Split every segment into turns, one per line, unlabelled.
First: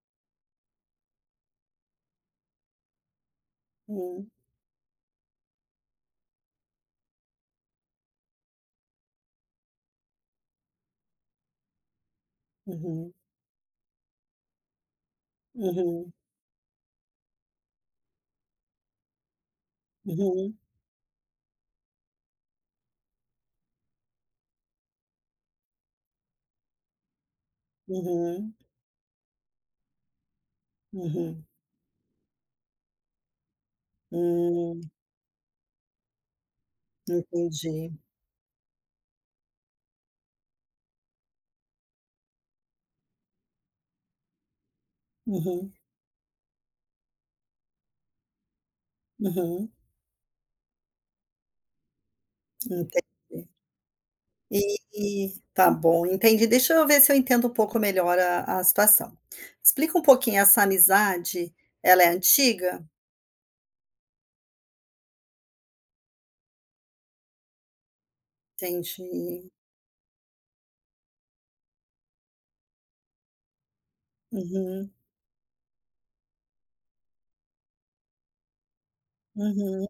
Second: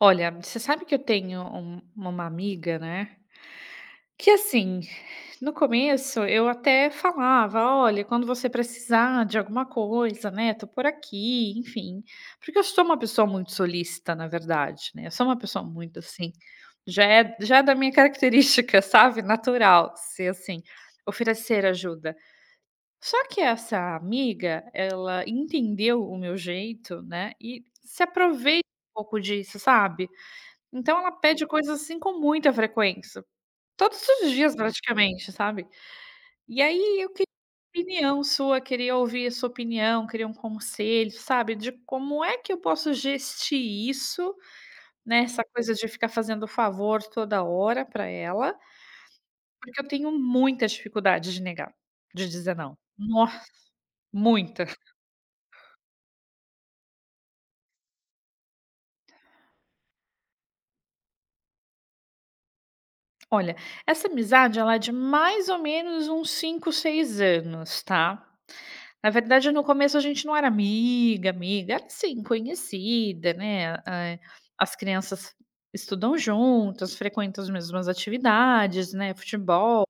Olha, você sabe que eu tenho uma amiga, né?
Hum,
Que assim, no começo eu até falava, olha, quando você precisar de alguma coisa, né? Tô por aqui, enfim. Porque eu sou uma
uhum,
pessoa muito solícita, na verdade, né? Eu sou uma pessoa muito
uhum,
assim, já é da minha característica, sabe? Natural, ser
uhum,
assim, oferecer ajuda. Só que essa amiga, ela entendeu o meu jeito, né? E se
uhum,
aproveita um pouco disso, sabe? Então ela
uhum.
pede coisas, assim, com muita frequência, todos os dias
Hum,
praticamente, sabe. E aí eu queria
entendi.
opinião sua, queria ouvir a sua opinião, queria um conselho, sabe, de como é que eu posso gestir isso, né, essa
Uhum,
coisa de ficar fazendo favor toda hora pra ela,
uhum,
porque eu tenho muita dificuldade de negar, de dizer não. Nossa,
entendi.
muita.
E tá bom, entendi. Deixa eu ver se eu entendo um pouco melhor a situação. Explica um pouquinho essa amizade, ela é antiga?
Olha, essa amizade ela é de mais ou menos uns 5, 6 anos, tá. Na
Entendi.
verdade, no começo a gente não era amiga, amiga, era assim, conhecida, né, as
Uhum,
crianças estudam juntas, frequentam as mesmas atividades, né, futebol,
uhum,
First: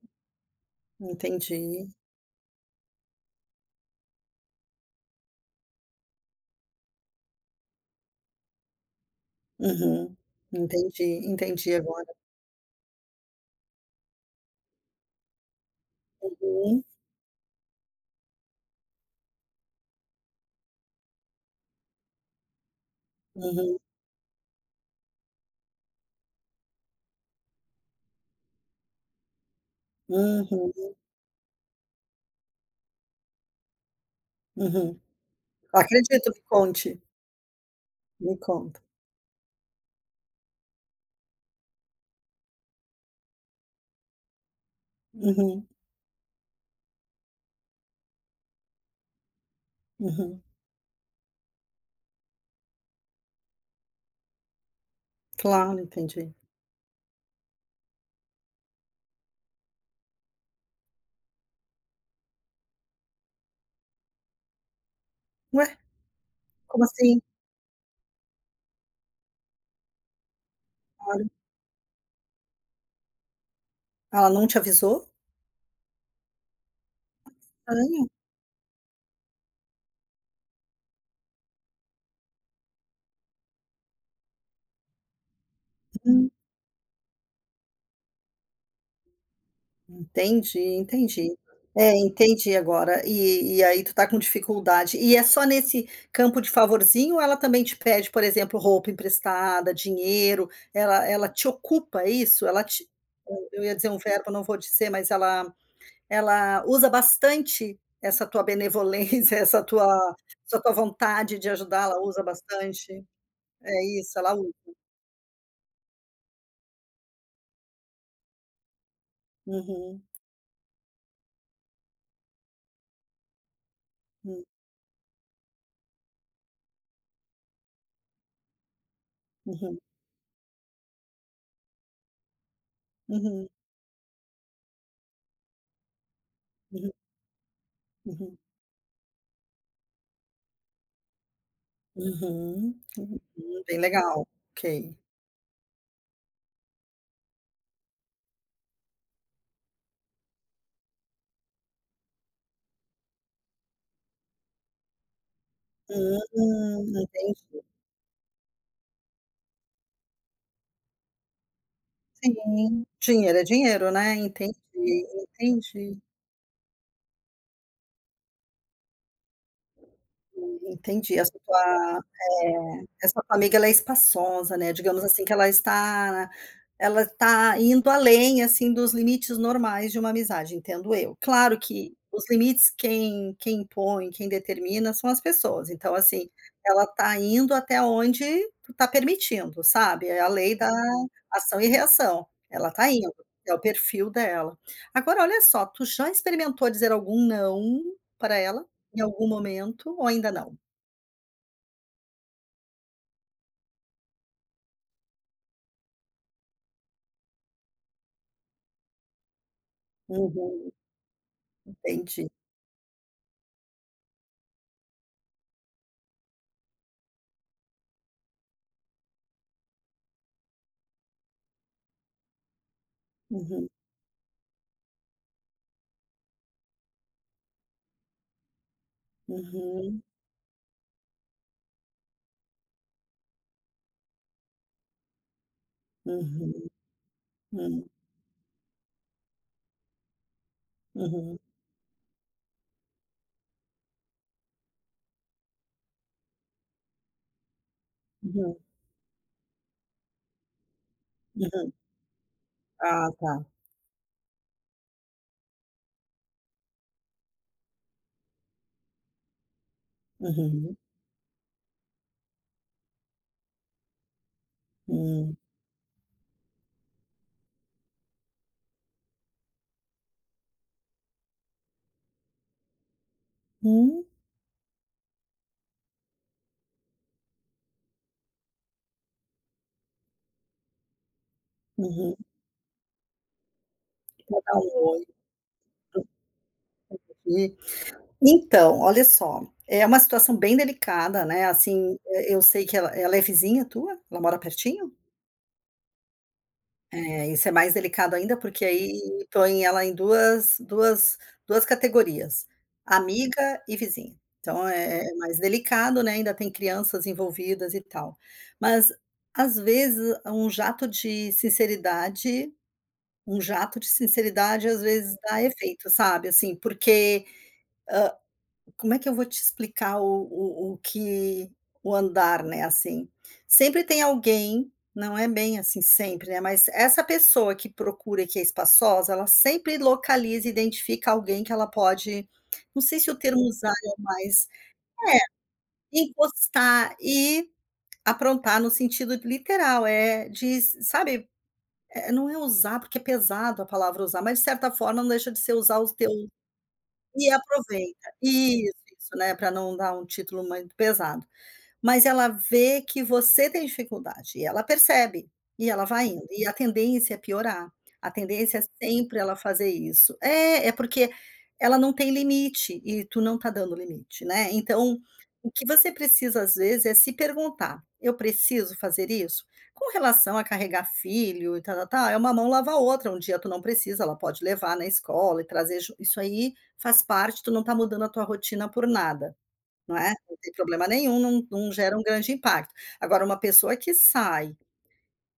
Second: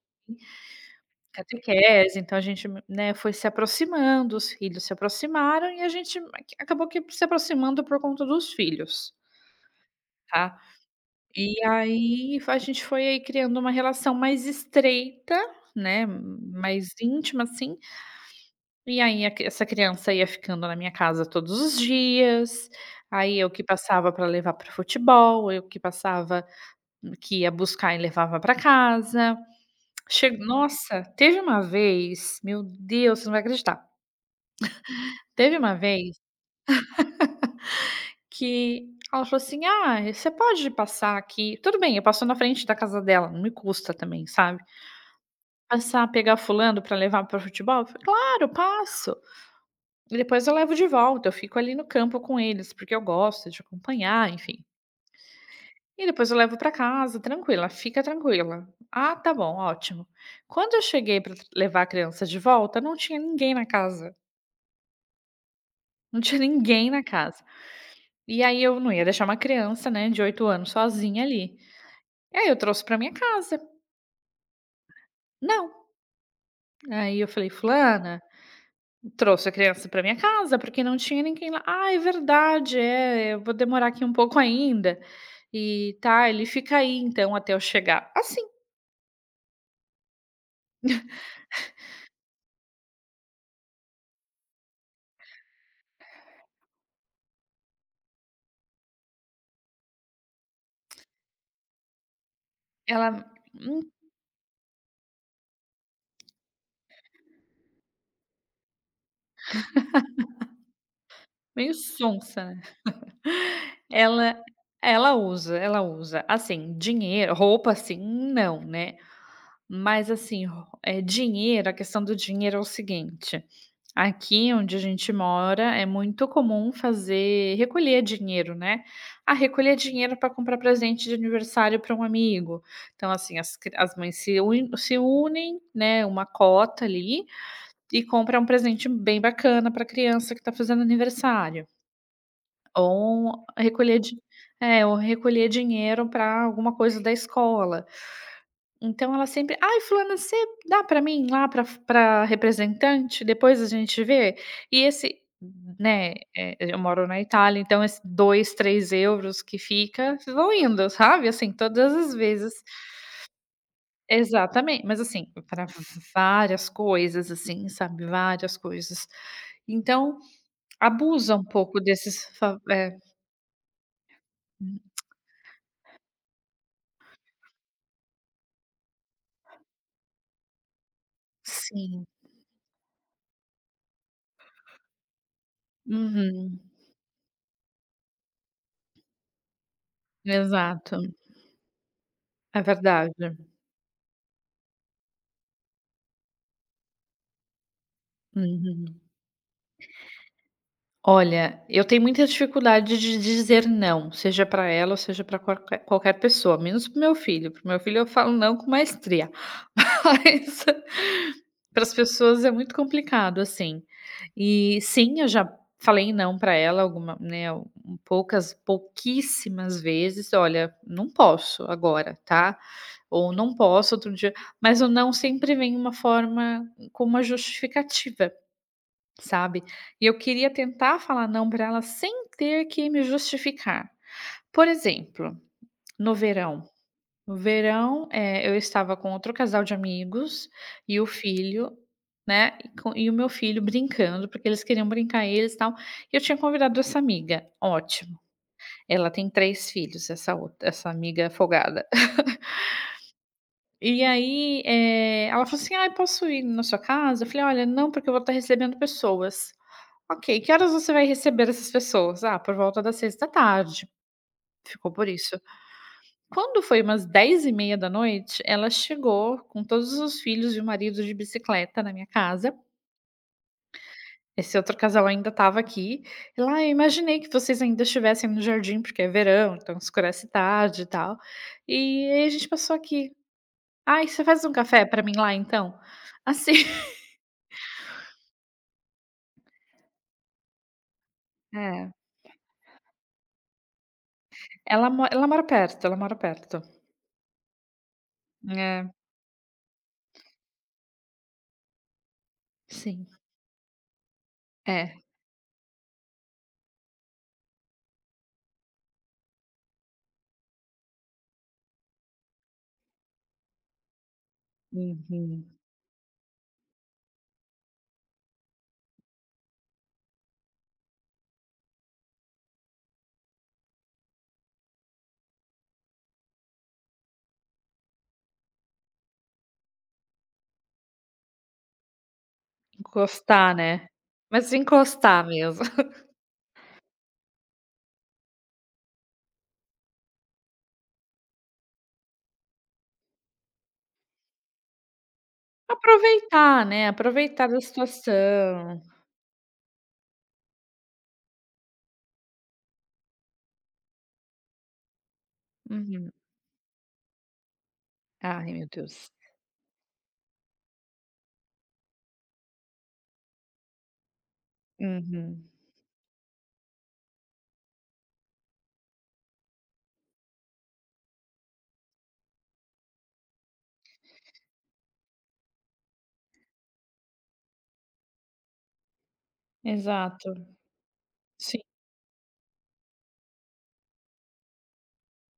entendi.
catequese, então a gente, né, foi se aproximando, os filhos se aproximaram e a gente ac acabou que se aproximando por conta dos filhos,
Uhum,
tá.
entendi,
E
entendi agora.
aí a gente foi aí criando uma relação mais estreita, né,
Uhum,
mais íntima, assim, e aí a cri essa criança ia ficando na minha casa todos os dias, aí eu que
uhum,
passava para levar para futebol, eu que passava que ia buscar e levava para casa. Che
uhum,
nossa, teve uma vez, meu Deus, você não vai acreditar.
uhum.
Teve uma vez
Acredito, me conte, me conta.
que ela falou assim: "Ah, você pode passar aqui", tudo bem, eu passo na frente da casa dela, não me custa também, sabe.
Uhum.
"Passar, pegar fulano para levar para futebol?" Eu falei: "Claro, passo". E
Uhum.
depois eu levo de volta, eu fico ali no campo com eles, porque eu gosto de acompanhar, enfim.
Claro,
E depois
entendi.
eu levo para casa, tranquila, fica tranquila. Ah, tá bom, ótimo. Quando eu cheguei para levar a criança de volta, não tinha ninguém na casa.
Ué,
Não tinha
como
ninguém na
assim?
casa. E aí eu não ia deixar uma criança, né, de 8 anos sozinha
Claro.
ali. E aí eu trouxe para minha casa.
Ela não te avisou?
Não. Aí eu falei,
Estranho.
fulana, trouxe a criança para minha casa, porque não tinha ninguém lá. "Ah, é verdade, é, eu vou demorar aqui um pouco ainda". E: "Tá,
Hum,
ele fica aí então até eu chegar". Assim,
entendi, entendi. É, entendi agora. E aí tu tá com dificuldade. E é só nesse campo de favorzinho ou ela também te pede, por exemplo, roupa emprestada, dinheiro, ela te ocupa, é isso? Ela te
ela
eu ia dizer
hum,
um verbo, não vou dizer, mas ela usa bastante essa tua benevolência, essa tua vontade de
meio
ajudar, ela usa
sonsa, né.
bastante? É isso, ela
Ela
usa?
ela usa, ela usa. Assim, dinheiro roupa assim, não, né.
Uhum,
Mas assim, dinheiro, a questão do dinheiro é o seguinte.
hum,
Aqui onde a gente mora é muito comum fazer recolher dinheiro, né. Ah, recolher
uhum,
dinheiro para comprar presente de aniversário para um amigo. Então, assim,
uhum,
as cri as mães se unem, né, uma cota
uhum,
ali, e
uhum,
compra um presente bem bacana para a criança que está fazendo aniversário.
uhum,
Ou
uhum, bem
recolher di
legal,
é, ou
ok.
recolher dinheiro para alguma coisa da escola. Então ela sempre: "Ai fulana, você dá pra mim lá pra f pra representante, depois a gente vê?" E esse, né, eu moro na
Entendi,
Itália, então esses 2, 3 euros que fica, vão indo, sabe, assim, todas as vezes.
sim, dinheiro é dinheiro, né, entendi,
Exatamente, mas assim, para
entendi.
várias coisas, assim, sabe, várias coisas. Então,
Entendi,
abusa um pouco desses
essa tua amiga ela é espaçosa, né, digamos assim que ela está indo além, assim, dos limites normais de uma amizade, entendo eu. Claro que
sim.
os limites quem impõe, quem determina são as pessoas, então, assim,
Uhum,
ela está indo até onde tu está permitindo, sabe, é a lei da
exato.
ação e reação,
É
ela está
verdade.
indo, é o perfil dela. Agora olha só, tu já experimentou dizer algum "não" para ela? Em
Uhum.
algum momento ou ainda não?
Olha, eu tenho muita dificuldade de dizer não, seja para ela ou seja para qualquer pessoa, menos para o meu filho. Para o meu filho eu falo não com maestria, mas
Uhum,
para as
entendi.
pessoas é muito complicado, assim. E sim, eu já falei não para ela alguma né, um poucas pouquíssimas vezes. "Olha, não posso agora, tá?" Ou "Não
Uhum,
posso outro dia", mas o não sempre vem uma forma com uma justificativa, sabe?
uhum,
E eu queria tentar falar não para ela sem ter que me justificar. Por exemplo, no
uhum,
verão. No
hum,
verão, eu estava com outro casal de amigos e o
uhum,
filho, né? E o meu filho brincando, porque eles queriam brincar eles e tal. E eu tinha convidado essa amiga. Ótimo.
uhum,
Ela tem 3 filhos, essa outra, essa amiga
uhum.
folgada.
Ah, tá.
E aí, ela falou assim: "Ah, posso ir na sua casa?" Eu falei: "Olha, não, porque eu vou estar recebendo pessoas". "Ok, que horas
Uhum,
você vai receber essas pessoas?" "Ah, por volta das 6 da tarde". Ficou por
hum,
isso. Quando foi umas 10:30 da noite, ela chegou com todos os filhos e o marido de bicicleta na minha casa.
hum,
Esse outro casal ainda estava aqui. Ela: "Ah, eu imaginei que vocês ainda estivessem no jardim, porque é verão, então escurece tarde e tal. E
uhum.
aí a gente passou aqui. Ai, você
Vou
faz um
dar um
café para
oi
mim lá então?" Assim.
aqui. Então, olha só, é uma situação bem delicada, né,
É,
assim, eu sei que ela é vizinha tua? Ela mora
ela
pertinho?
mo ela mora perto, ela mora perto.
É, isso é mais delicado ainda, porque
É,
aí põe ela em duas categorias:
sim.
amiga e vizinha. Então é
É.
é mais delicado, né, ainda tem crianças envolvidas e tal. Mas, às vezes, um jato de sinceridade, às vezes, dá
Uhum.
efeito, sabe, assim, porque como é que eu vou te explicar o que o andar, né, assim. Sempre tem alguém, não é bem assim sempre, né, mas essa pessoa que procura e que é espaçosa, ela sempre localiza e identifica alguém que ela pode, não sei se o termo
Encostar,
usar
né.
é mais,
Mas encostar mesmo.
encostar e aprontar no sentido literal, é de sabe, não é usar, porque é pesado a palavra usar, mas de certa forma não deixa de ser usar o teu
Aproveitar, né,
e
aproveitar da
aproveita. Isso,
situação.
isso, né, para não dar um título muito pesado. Mas ela vê que você tem dificuldade e ela percebe, e ela vai
Uhum.
indo. E a tendência é piorar, a
Ai,
tendência é
meu Deus.
sempre ela fazer isso. É porque ela não tem limite e tu não tá dando limite, né. Então,
Uhum.
o que você precisa às vezes é se perguntar: "Eu preciso fazer isso?". Com relação a carregar filho e tal, tá é uma mão lava a outra, um dia tu não precisa, ela pode levar na escola e trazer ju isso aí faz parte, tu não tá mudando a tua rotina por nada. Não é,
Exato.
não tem problema nenhum, não
Sim.
não gera um grande impacto. Agora uma pessoa que sai,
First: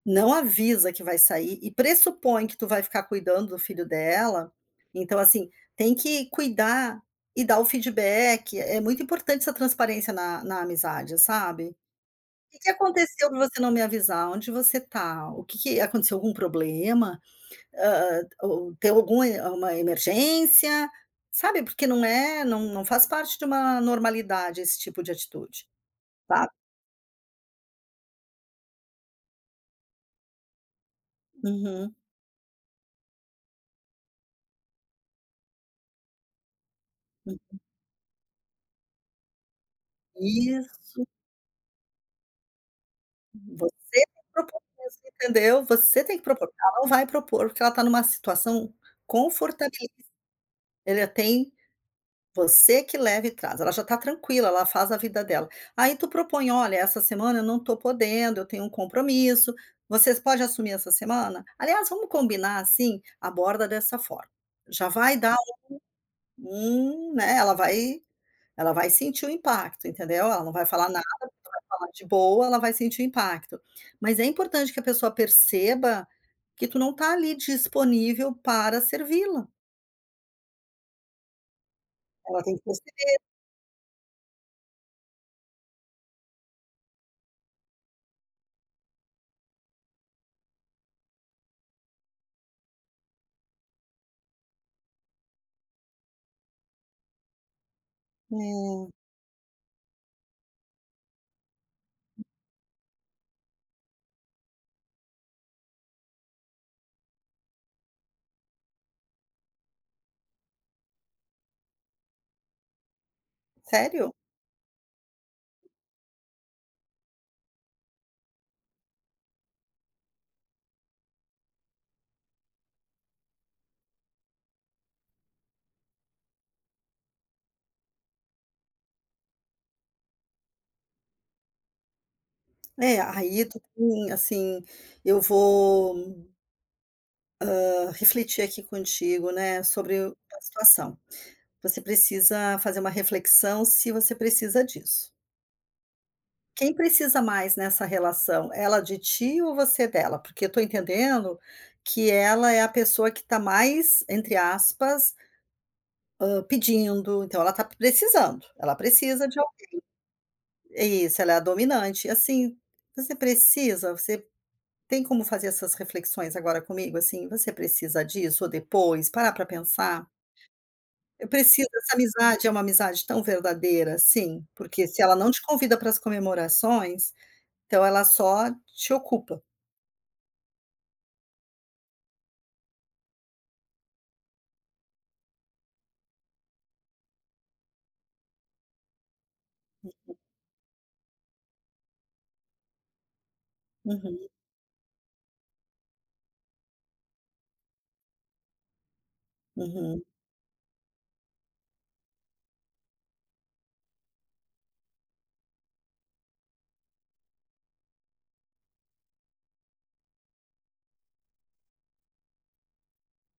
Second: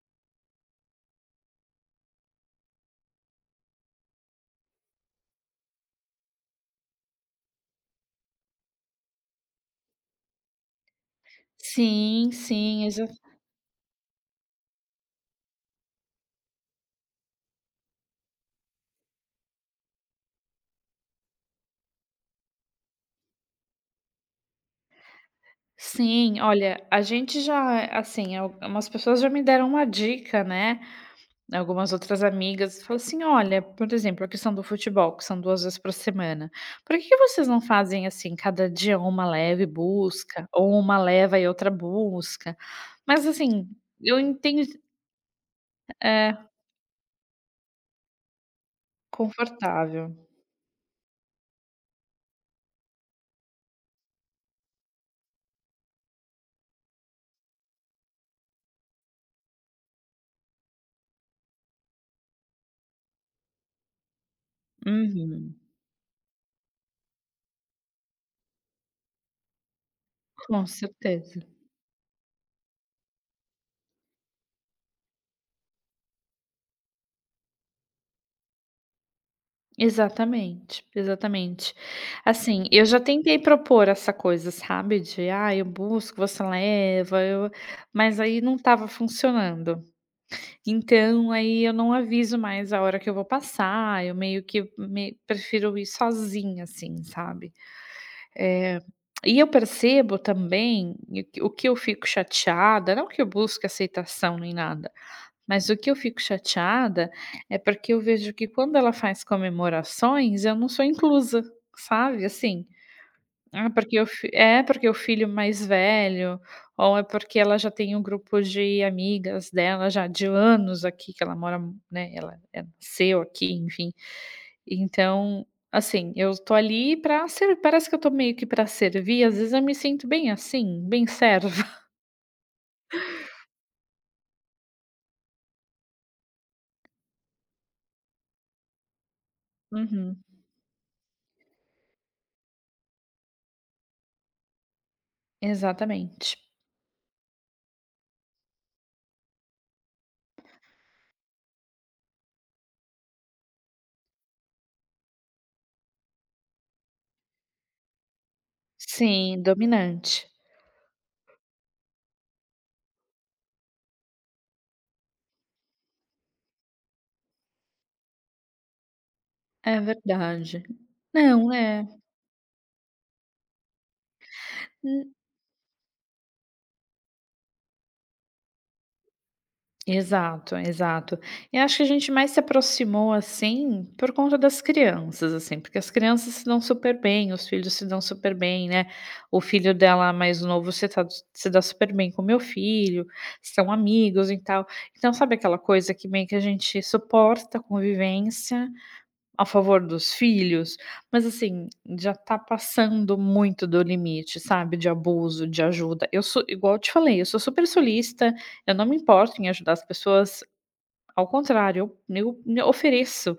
não avisa que vai sair e pressupõe que tu vai ficar cuidando do filho dela, então assim, tem que cuidar e dar o feedback, é muito importante essa transparência na amizade, sabe.
Sim,
"O que que
sim, exa
aconteceu pra você não me avisar? Onde você tá? O que que aconteceu algum problema? Hã, ou tem alguma uma emergência?" Sabe, porque não faz parte de uma normalidade esse tipo de atitude.
sim.
Sabe?
Olha, a gente já assim, al umas pessoas já me deram uma dica, né. Algumas
Uhum,
outras amigas falam assim: "Olha, por exemplo, a questão do futebol, que são 2 vezes por semana, por que que vocês
hum.
não fazem, assim, cada dia uma leve busca, ou uma
Isso,
leva e outra busca?". Mas assim,
você tem
eu
que propor
entendo,
isso, entendeu? Você tem que
é,
propor, ela não vai propor, porque ela tá numa situação confortabil
confortável.
ela tem você que leva e traz, ela já tá tranquila, ela faz a vida dela. Aí tu propõe: "Olha, essa semana eu não tô podendo, eu tenho um compromisso, vocês pode assumir essa semana? Aliás, vamos combinar assim? Aborda dessa forma". Já vai dar
Uhum.
um né, ela vai sentir o impacto, entendeu? Ela não vai
Com
falar nada
certeza.
falar de boa, ela vai sentir o impacto. Mas é importante que a pessoa perceba que tu não está ali disponível para servi-la.
Exatamente, exatamente.
Ela tem que
Assim, eu já
perceber.
tentei propor essa coisa, sabe, de: "Ah, eu busco, você leva", eu mas aí não estava funcionando. Então, aí eu não aviso mais a hora que eu vou passar, eu meio que me prefiro ir sozinha, assim, sabe. Eh,
É,
e eu percebo também, e o que eu fico chateada, não que eu busque aceitação nem nada, mas o que eu fico chateada é porque eu vejo que quando ela faz comemorações, eu não sou inclusa, sabe, assim. Ah, porque o
sério?
fi é porque o filho mais velho, ou é porque ela já tem um grupo de amigas dela já de anos aqui que ela mora, né, ela nasceu aqui, enfim. Então, assim, eu tô ali pra ser parece que eu tô meio que pra servir, às vezes eu me sinto bem assim, bem serva.
É, aí tu tem, assim, eu vou, hã, refletir aqui contigo, né, sobre
Uhum,
a situação. Você precisa fazer uma reflexão se você precisa disso.
exatamente.
Quem precisa mais nessa relação, ela de ti ou você dela? Porque eu tô entendendo que ela é a pessoa que está mais, entre aspas, pedindo, então ela está precisando, ela precisa de
Sim,
al
dominante.
É isso, ela é a dominante, assim, você precisa, você tem como fazer essas reflexões agora comigo, assim, você precisa disso ou depois, parar para
É
pensar?
verdade.
Eu
Não,
preciso
é.
Essa amizade é uma amizade tão verdadeira assim? Porque se ela não te convida para as comemorações, então ela só te ocupa.
Exato, exato. E acho que a gente mais se aproximou, assim, por conta das crianças, assim, porque as crianças se dão super bem, os filhos se dão super bem, né. O filho dela mais novo se dá super bem com meu filho, são
Uhum,
amigos e tal. Então, sabe aquela coisa que meio que a gente suporta a convivência a favor
uhum,
dos filhos, mas assim, já tá passando muito do limite, sabe, de abuso, de ajuda. Eu sou igual eu te falei, eu sou super solista. Eu não me importo em ajudar as pessoas, ao contrário, eu me ofereço,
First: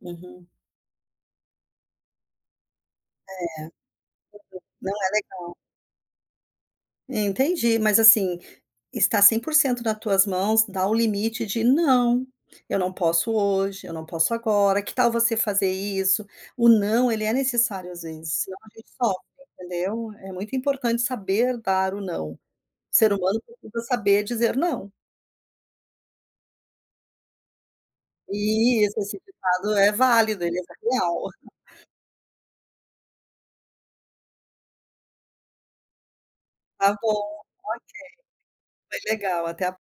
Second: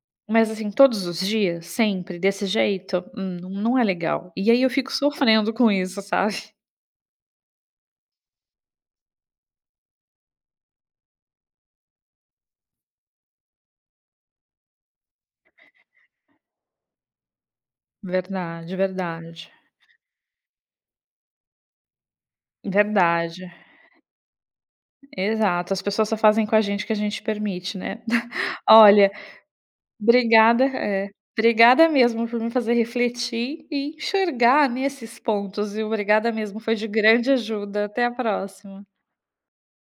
uhum.
mas assim, todos os dias, sempre, desse jeito, não, não é legal. E aí eu fico
Não é
sofrendo
legal.
com isso, sabe.
Entendi, mas assim está 100% nas tuas mãos dá o limite de: "Não, eu não posso hoje, eu não posso agora, que tal você fazer isso?". O não, ele é necessário às vezes, senão a
Verdade,
gente sofre,
verdade.
entendeu. É muito importante saber dar o não. O ser humano
Verdade.
precisa saber dizer não.
Exato, as pessoas só fazem com a gente o que a gente permite, né.
Isso,
Olha.
esse ditado é válido, ele
Obrigada,
é
é.
real.
Obrigada mesmo por me fazer refletir e enxergar nesses pontos, e obrigada mesmo, foi de
Tá
grande
bom,
ajuda. Até a próxima.
foi legal, até a